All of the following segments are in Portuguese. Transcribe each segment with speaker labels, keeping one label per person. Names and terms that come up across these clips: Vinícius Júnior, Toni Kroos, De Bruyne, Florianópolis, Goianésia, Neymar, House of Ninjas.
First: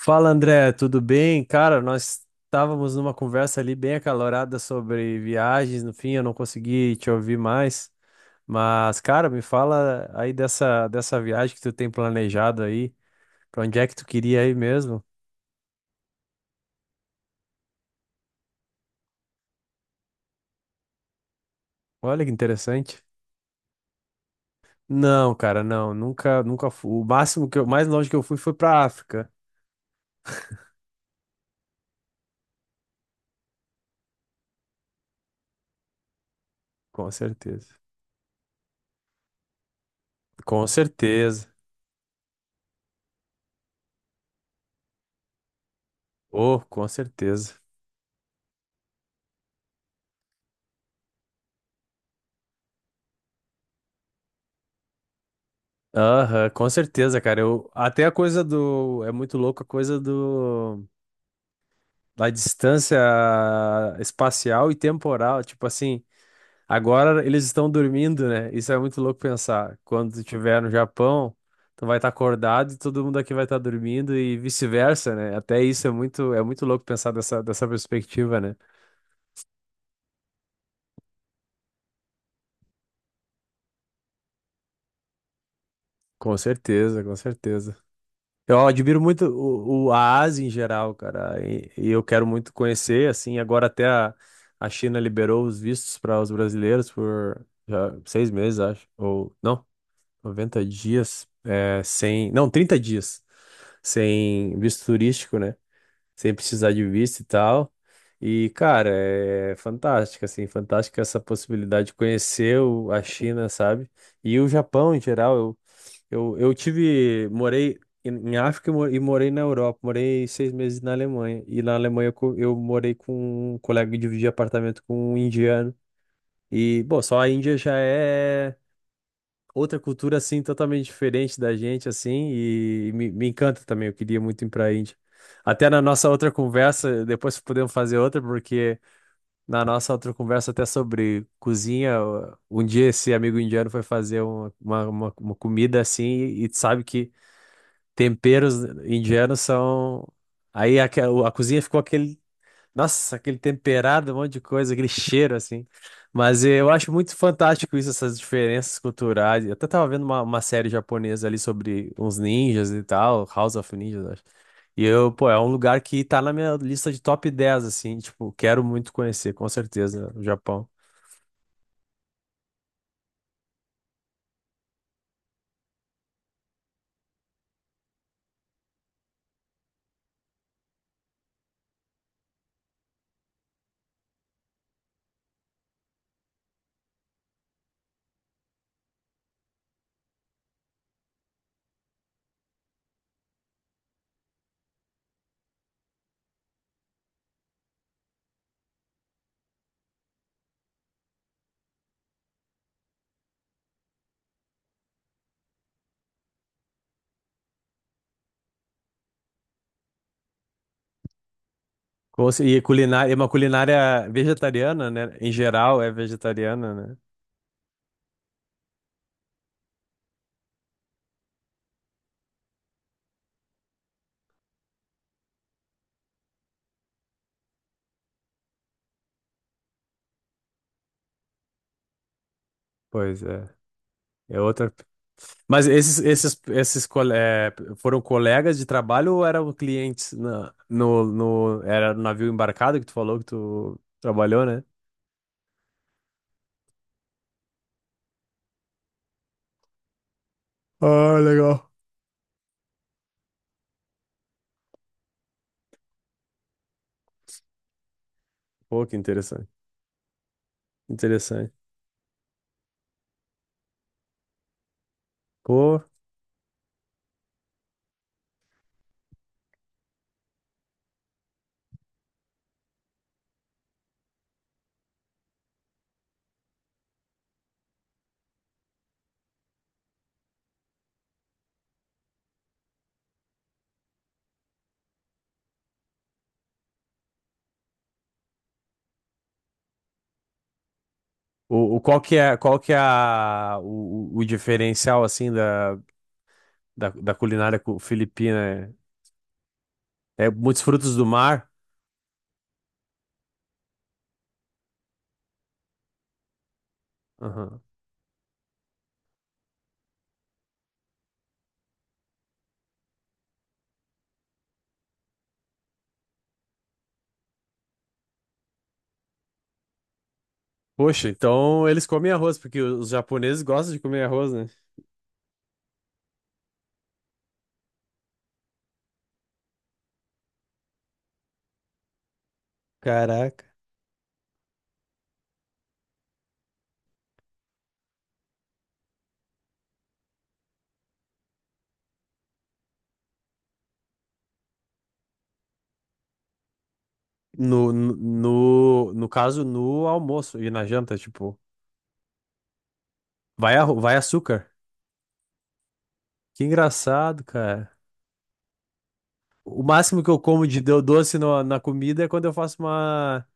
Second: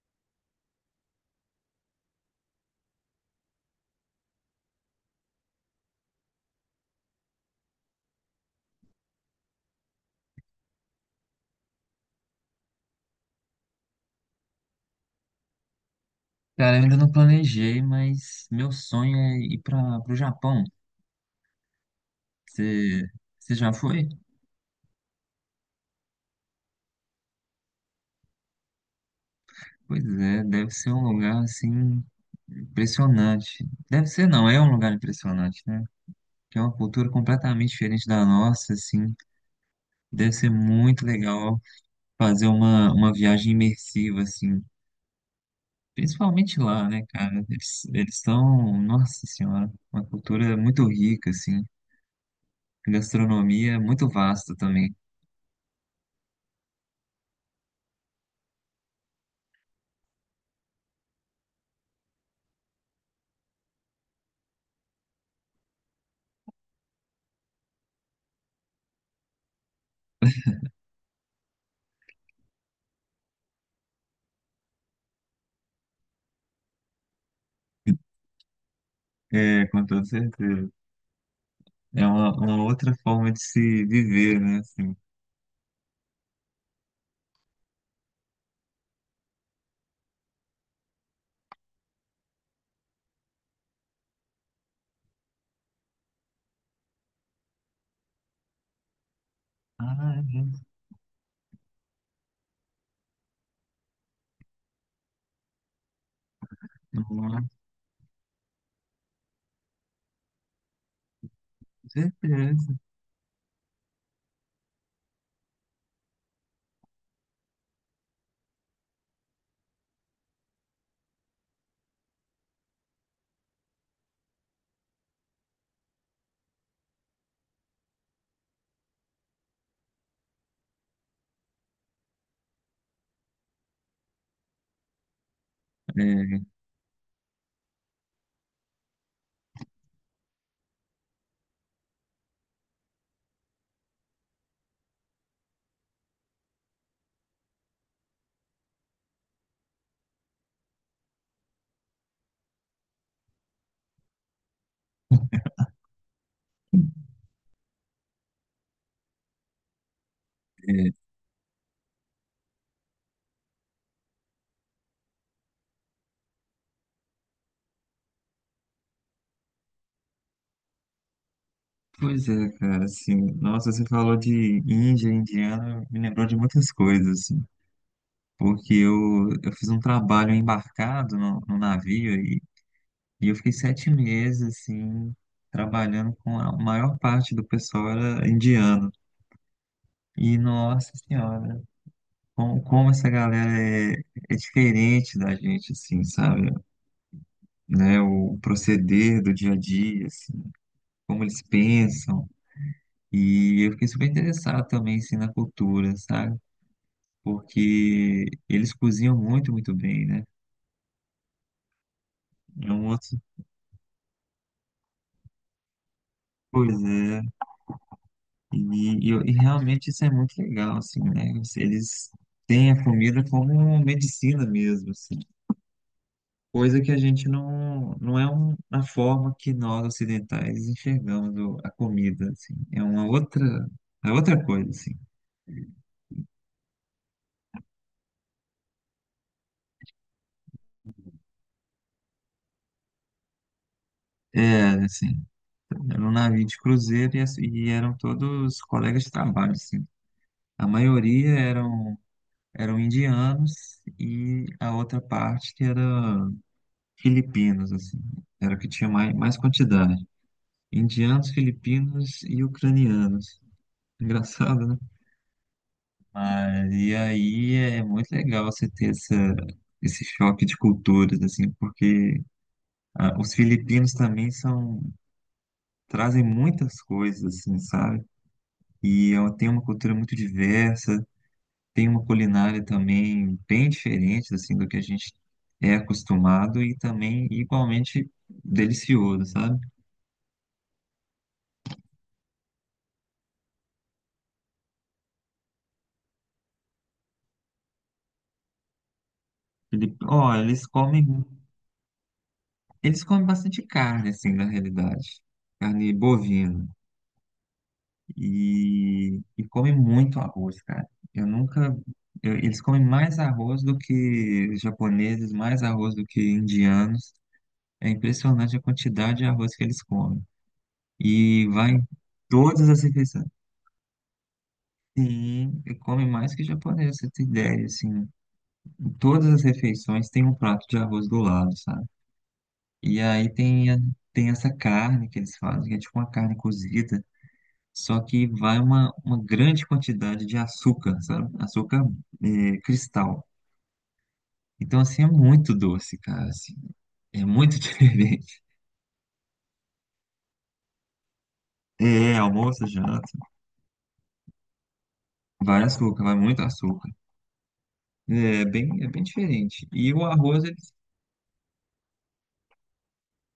Speaker 1: Fala André, tudo bem? Cara, nós estávamos numa conversa ali bem acalorada sobre viagens, no fim eu não consegui te ouvir mais, mas cara, me fala aí dessa viagem que tu tem planejado aí, pra onde é que tu queria ir mesmo?
Speaker 2: Cara, eu ainda não planejei, mas meu sonho é ir para o Japão.
Speaker 1: Olha que interessante.
Speaker 2: Você você já foi?
Speaker 1: Não, cara, não, nunca, nunca fui. O máximo que eu, mais longe que eu fui foi pra África,
Speaker 2: Pois é, deve ser um lugar assim impressionante. Deve ser, não, é um lugar impressionante, né? Que é uma
Speaker 1: com
Speaker 2: cultura completamente
Speaker 1: certeza.
Speaker 2: diferente da nossa, assim. Deve ser
Speaker 1: Com
Speaker 2: muito
Speaker 1: certeza.
Speaker 2: legal fazer uma viagem imersiva, assim. Principalmente
Speaker 1: Oh, com
Speaker 2: lá, né, cara?
Speaker 1: certeza.
Speaker 2: Eles são, nossa senhora, uma cultura muito rica, assim. Gastronomia muito vasta também.
Speaker 1: Aham, com certeza, cara. Eu, até a coisa do. É muito louco a coisa do. Da distância espacial e temporal, tipo assim, agora eles estão dormindo, né? Isso é muito louco pensar. Quando tu estiver no Japão, tu vai estar acordado e todo mundo aqui vai estar dormindo e vice-versa, né? Até isso é é muito louco pensar dessa perspectiva, né?
Speaker 2: É, com toda certeza. É uma outra forma de se viver, né? Assim.
Speaker 1: Com certeza, com certeza. Eu admiro muito a Ásia em geral, cara, e eu quero muito conhecer, assim, agora até a China liberou os vistos para os brasileiros por já, 6 meses, acho, ou não?
Speaker 2: Ah, é.
Speaker 1: 90 dias é, sem. Não, 30 dias sem visto turístico, né? Sem precisar de visto e
Speaker 2: Nossa,
Speaker 1: tal. E, cara, é fantástica, assim, fantástica essa possibilidade
Speaker 2: com
Speaker 1: de conhecer
Speaker 2: certeza.
Speaker 1: a China, sabe? E o Japão em geral. Eu tive. Morei em África e morei na Europa. Morei 6 meses na Alemanha. E na Alemanha eu morei com um colega e dividi apartamento com um indiano. E, bom, só a Índia já é outra cultura assim totalmente diferente da gente assim e me encanta também. Eu queria muito ir para a Índia. Até na nossa outra
Speaker 2: É,
Speaker 1: conversa, depois podemos fazer outra porque na nossa outra conversa até sobre cozinha, um dia esse amigo indiano foi fazer uma comida assim e, sabe que temperos indianos são. Aí a cozinha ficou aquele, nossa, aquele temperado, um monte de coisa, aquele cheiro assim. Mas eu acho muito fantástico isso, essas diferenças culturais. Eu até tava vendo uma série
Speaker 2: é.
Speaker 1: japonesa ali sobre uns ninjas e tal, House of Ninjas, acho. E eu, pô, é um lugar que tá na minha lista de top 10 assim, tipo, quero muito conhecer, com certeza, o Japão.
Speaker 2: Pois é, cara, assim, nossa, você falou de Índia, indiana, me lembrou de muitas coisas, assim, porque eu fiz um trabalho embarcado no navio e eu fiquei 7 meses, assim, trabalhando com a maior parte do pessoal era indiano. E, nossa senhora, como essa galera é diferente da gente, assim, sabe? Né, o proceder do dia a dia, assim, como eles pensam. E eu fiquei super interessado também, assim, na cultura, sabe? Porque eles cozinham muito, muito bem, né?
Speaker 1: E
Speaker 2: É um
Speaker 1: culinária, é
Speaker 2: outro.
Speaker 1: uma culinária vegetariana, né? Em geral é vegetariana,
Speaker 2: Pois
Speaker 1: né?
Speaker 2: é. E realmente isso é muito legal, assim, né? Eles têm a comida como medicina mesmo, assim. Coisa que a gente não. Não é um, uma forma que nós ocidentais enxergamos o- a comida, assim. É uma
Speaker 1: Pois
Speaker 2: outra.
Speaker 1: é.
Speaker 2: É
Speaker 1: É
Speaker 2: outra coisa,
Speaker 1: outra.
Speaker 2: assim.
Speaker 1: Mas foram colegas de trabalho ou eram clientes na, no, no, era no navio embarcado que tu falou que tu trabalhou, né?
Speaker 2: É, assim. Era um navio de cruzeiro e, as- e eram todos colegas de trabalho, assim. A
Speaker 1: Ah,
Speaker 2: maioria
Speaker 1: legal.
Speaker 2: eram, eram indianos e a outra parte que era filipinos, assim. Era o que
Speaker 1: Pô,
Speaker 2: tinha
Speaker 1: que
Speaker 2: mais,
Speaker 1: interessante.
Speaker 2: quantidade. Indianos,
Speaker 1: Interessante.
Speaker 2: filipinos e ucranianos. Engraçado, né?
Speaker 1: Pô,
Speaker 2: Mas, e aí é muito legal você ter esse choque de culturas, assim, porque ah, os filipinos também são, trazem muitas coisas, assim, sabe? E é uma- tem uma cultura muito diversa, tem uma culinária também bem diferente assim do que a gente é acostumado e também igualmente delicioso, sabe?
Speaker 1: qual que é a, o diferencial, assim, da culinária filipina?
Speaker 2: Ele,
Speaker 1: É, é
Speaker 2: ó,
Speaker 1: muitos
Speaker 2: eles
Speaker 1: frutos do
Speaker 2: comem,
Speaker 1: mar?
Speaker 2: eles comem bastante carne assim na realidade, carne bovina
Speaker 1: Aham.
Speaker 2: e comem muito arroz, cara. Eu nunca eu- Eles comem mais arroz do que japoneses, mais arroz do que indianos. É impressionante a quantidade de arroz que eles comem.
Speaker 1: Poxa,
Speaker 2: E
Speaker 1: então
Speaker 2: vai
Speaker 1: eles
Speaker 2: em
Speaker 1: comem arroz, porque
Speaker 2: todas as
Speaker 1: os
Speaker 2: refeições.
Speaker 1: japoneses gostam de comer arroz, né?
Speaker 2: Sim, e come mais que japonês, você tem ideia, assim, em todas as refeições tem um prato de arroz do lado, sabe? E aí
Speaker 1: Caraca.
Speaker 2: tem, a- tem essa carne que eles fazem, que é tipo uma carne cozida, só que vai uma grande quantidade de açúcar, sabe? Açúcar é, cristal. Então, assim, é muito doce, cara, assim, é muito
Speaker 1: No, no,
Speaker 2: diferente.
Speaker 1: no no caso, no almoço e na janta, tipo,
Speaker 2: É, almoço, janta,
Speaker 1: vai, vai açúcar.
Speaker 2: vai açúcar, vai muito
Speaker 1: Que
Speaker 2: açúcar.
Speaker 1: engraçado, cara.
Speaker 2: É bem
Speaker 1: O
Speaker 2: diferente. E
Speaker 1: máximo
Speaker 2: o
Speaker 1: que eu
Speaker 2: arroz,
Speaker 1: como
Speaker 2: ele,
Speaker 1: de doce na comida é quando eu faço uma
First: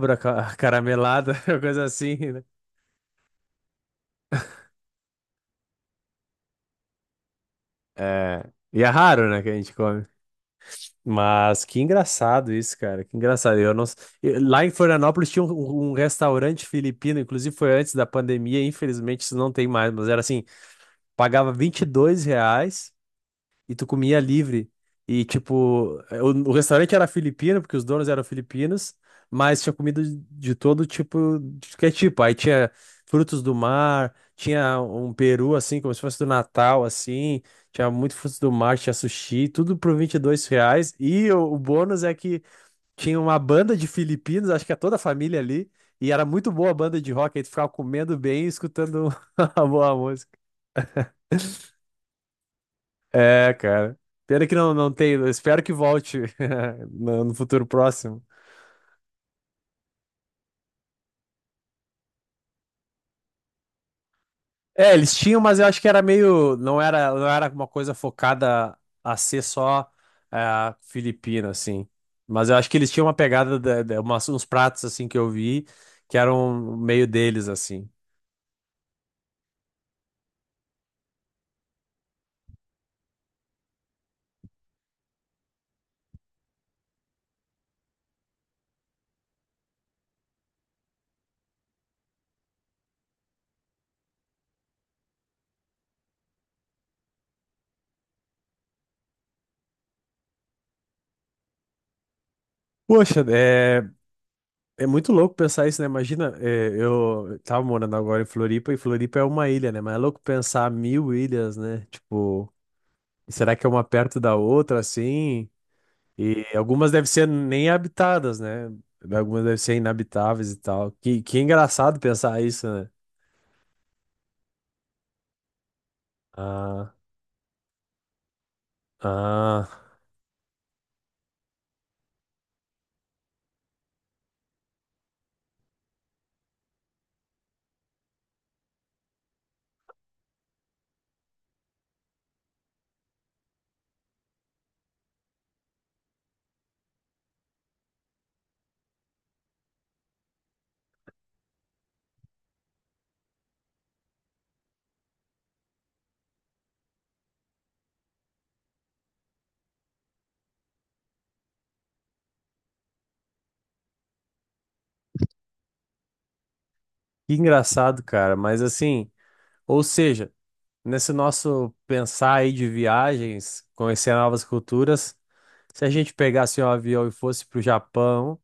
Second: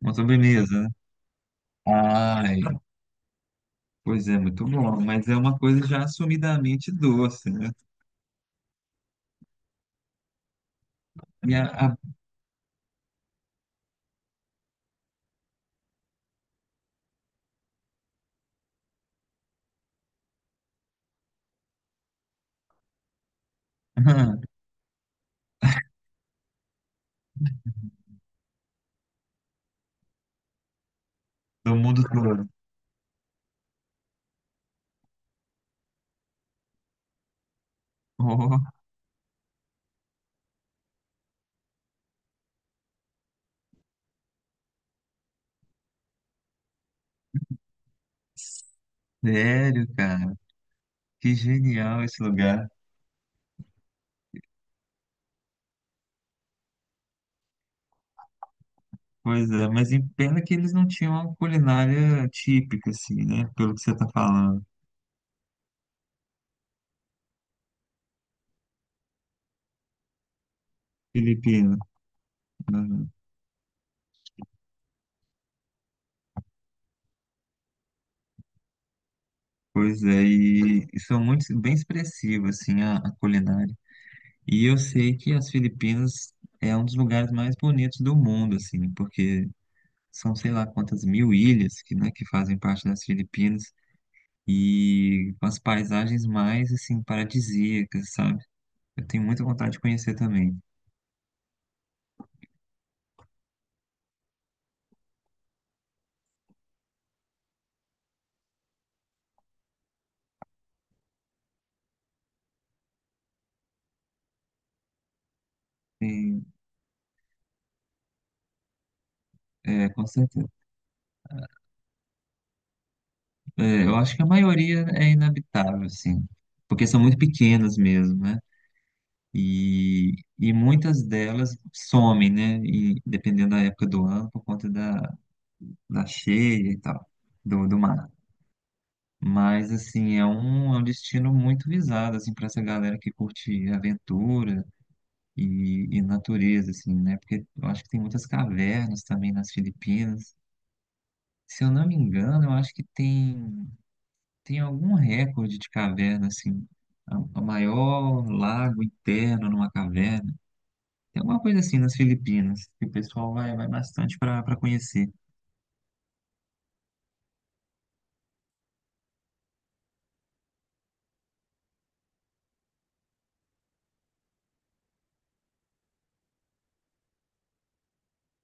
Speaker 2: uma sobremesa, né?
Speaker 1: caramelada, coisa assim, né?
Speaker 2: Ai, pois é, muito bom, mas é uma coisa já assumidamente doce, né?
Speaker 1: É, e é raro, né, que a gente come.
Speaker 2: E
Speaker 1: Mas
Speaker 2: a,
Speaker 1: que
Speaker 2: a-
Speaker 1: engraçado isso, cara. Que engraçado. Eu não... s- eu- Lá em Florianópolis tinha um restaurante filipino, inclusive foi antes da pandemia, infelizmente isso não tem mais, mas era assim, pagava R$ 22 e tu comia livre. E, tipo, o restaurante era filipino, porque os donos eram filipinos, mas tinha comida de todo tipo, de
Speaker 2: do
Speaker 1: que é
Speaker 2: mundo
Speaker 1: tipo. Aí
Speaker 2: todo.
Speaker 1: tinha frutos do mar, tinha um peru, assim, como se fosse do Natal, assim, tinha muito frutos do
Speaker 2: Oh,
Speaker 1: mar, tinha sushi, tudo por R$ 22. E o bônus é que tinha uma banda de filipinos, acho que é toda a família ali, e era muito boa a banda de rock, aí tu ficava comendo bem e escutando a
Speaker 2: sério,
Speaker 1: boa.
Speaker 2: cara, que genial esse lugar.
Speaker 1: É, cara. Pena que não, não tem. Eu Espero que volte no futuro próximo.
Speaker 2: Pois é, mas em pena que eles não tinham uma culinária típica, assim, né? Pelo que você tá falando.
Speaker 1: É, eles tinham, mas eu acho que era meio. Não era uma coisa focada a ser só, é, filipina,
Speaker 2: Filipina.
Speaker 1: assim. Mas eu acho que eles tinham
Speaker 2: Uhum.
Speaker 1: uma pegada, uns pratos, assim, que eu vi, que eram meio deles, assim.
Speaker 2: Pois é, e são muito, bem expressivas, assim, a culinária. E eu sei que as Filipinas é um dos lugares mais bonitos do mundo, assim, porque são sei lá quantas mil ilhas que, né, que fazem parte das Filipinas e com as paisagens mais assim paradisíacas, sabe? Eu tenho muita vontade de conhecer também.
Speaker 1: Poxa, é, é muito louco pensar isso, né? Imagina, é, eu tava morando agora em Floripa, e Floripa é uma ilha, né? Mas é louco pensar 1.000 ilhas, né? Tipo. E será que é uma perto da outra, assim?
Speaker 2: Tem-
Speaker 1: E algumas devem ser nem habitadas, né? Algumas devem ser
Speaker 2: É, com certeza.
Speaker 1: inabitáveis e tal. Que engraçado pensar isso, né?
Speaker 2: É, eu acho que a maioria é inabitável, assim, porque
Speaker 1: Ah,
Speaker 2: são muito pequenas mesmo, né?
Speaker 1: ah,
Speaker 2: E, e, muitas delas somem, né? E dependendo da época do ano, por conta da, da cheia e tal, do, do mar. Mas, assim, é um destino muito visado, assim, para essa galera que curte aventura e natureza, assim, né? Porque eu acho que tem muitas cavernas também nas Filipinas. Se eu não me engano, eu acho que tem algum recorde de caverna, assim, a maior lago interno numa caverna. Tem alguma coisa assim nas Filipinas, que o pessoal vai bastante para conhecer.
Speaker 1: que engraçado, cara. Mas assim, ou seja, nesse nosso pensar aí de viagens, conhecer novas culturas, se a gente pegasse um avião e fosse pro Japão,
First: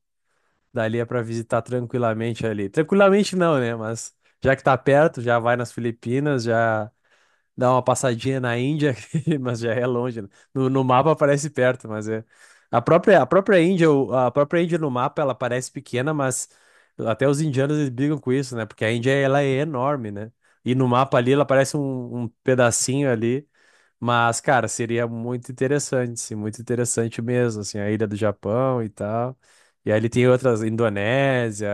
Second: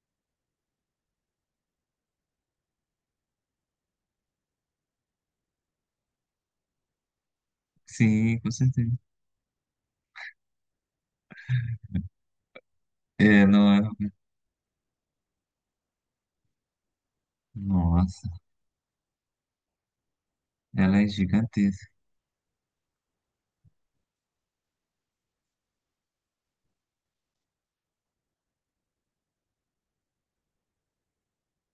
Speaker 1: dali é pra visitar tranquilamente ali. Tranquilamente não, né? Mas já que tá perto, já vai nas Filipinas, já, dar uma
Speaker 2: Sim,
Speaker 1: passadinha
Speaker 2: com
Speaker 1: na
Speaker 2: certeza.
Speaker 1: Índia, mas já é longe, né? No mapa parece perto, mas é. A
Speaker 2: É,
Speaker 1: própria
Speaker 2: não é?
Speaker 1: Índia, a própria Índia no mapa, ela parece pequena, mas até os indianos eles brigam
Speaker 2: Nossa,
Speaker 1: com isso, né? Porque a Índia, ela é enorme, né? E no
Speaker 2: ela é
Speaker 1: mapa ali, ela parece
Speaker 2: gigantesca.
Speaker 1: um pedacinho ali, mas, cara, seria muito interessante, sim, muito interessante mesmo, assim, a ilha do Japão e tal. E aí ele tem outras, Indonésia,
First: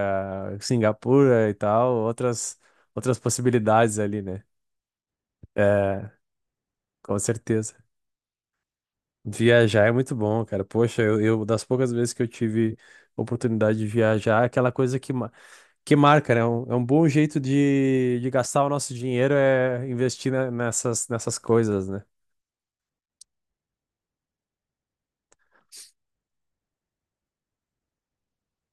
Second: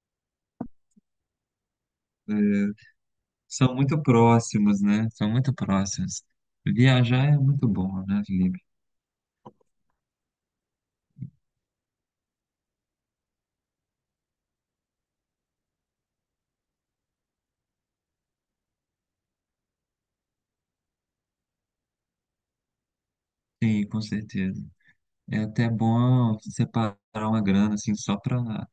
Speaker 1: Singapura e tal, outras
Speaker 2: São
Speaker 1: possibilidades
Speaker 2: muito
Speaker 1: ali, né?
Speaker 2: próximos, né? São muito
Speaker 1: É,
Speaker 2: próximos.
Speaker 1: com
Speaker 2: Viajar é muito
Speaker 1: certeza.
Speaker 2: bom, né, Felipe?
Speaker 1: Viajar é muito bom, cara. Poxa, das poucas vezes que eu tive oportunidade de viajar, aquela coisa que, que marca, né? É um bom jeito de gastar o nosso dinheiro é investir nessas, nessas coisas, né?
Speaker 2: Sim, com certeza. É até bom separar uma grana, assim, só para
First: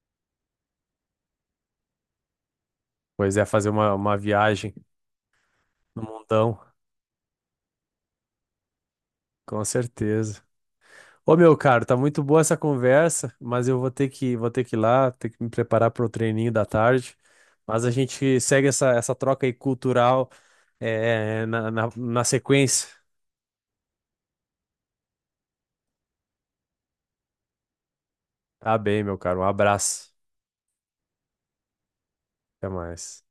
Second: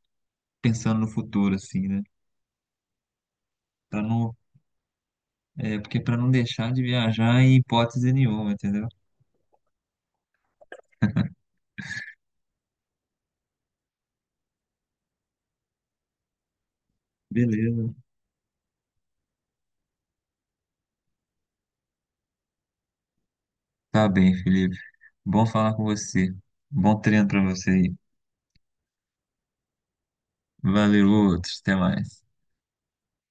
Speaker 2: pensando no futuro, assim, né?
Speaker 1: Pois é, fazer
Speaker 2: Para
Speaker 1: uma
Speaker 2: não,
Speaker 1: viagem
Speaker 2: é, porque
Speaker 1: no
Speaker 2: para não
Speaker 1: mundão,
Speaker 2: deixar de viajar em hipótese nenhuma, entendeu?
Speaker 1: com certeza. Ô, meu caro, tá muito boa essa conversa, mas eu vou ter que ir lá, ter que me preparar para o treininho da tarde. Mas a
Speaker 2: Beleza.
Speaker 1: gente segue essa troca aí cultural, é, na sequência.
Speaker 2: Tá bem, Felipe. Bom falar com você. Bom treino para você aí.
Speaker 1: Tá bem, meu caro. Um abraço.
Speaker 2: Valeu, outros. Até mais.
Speaker 1: Até mais.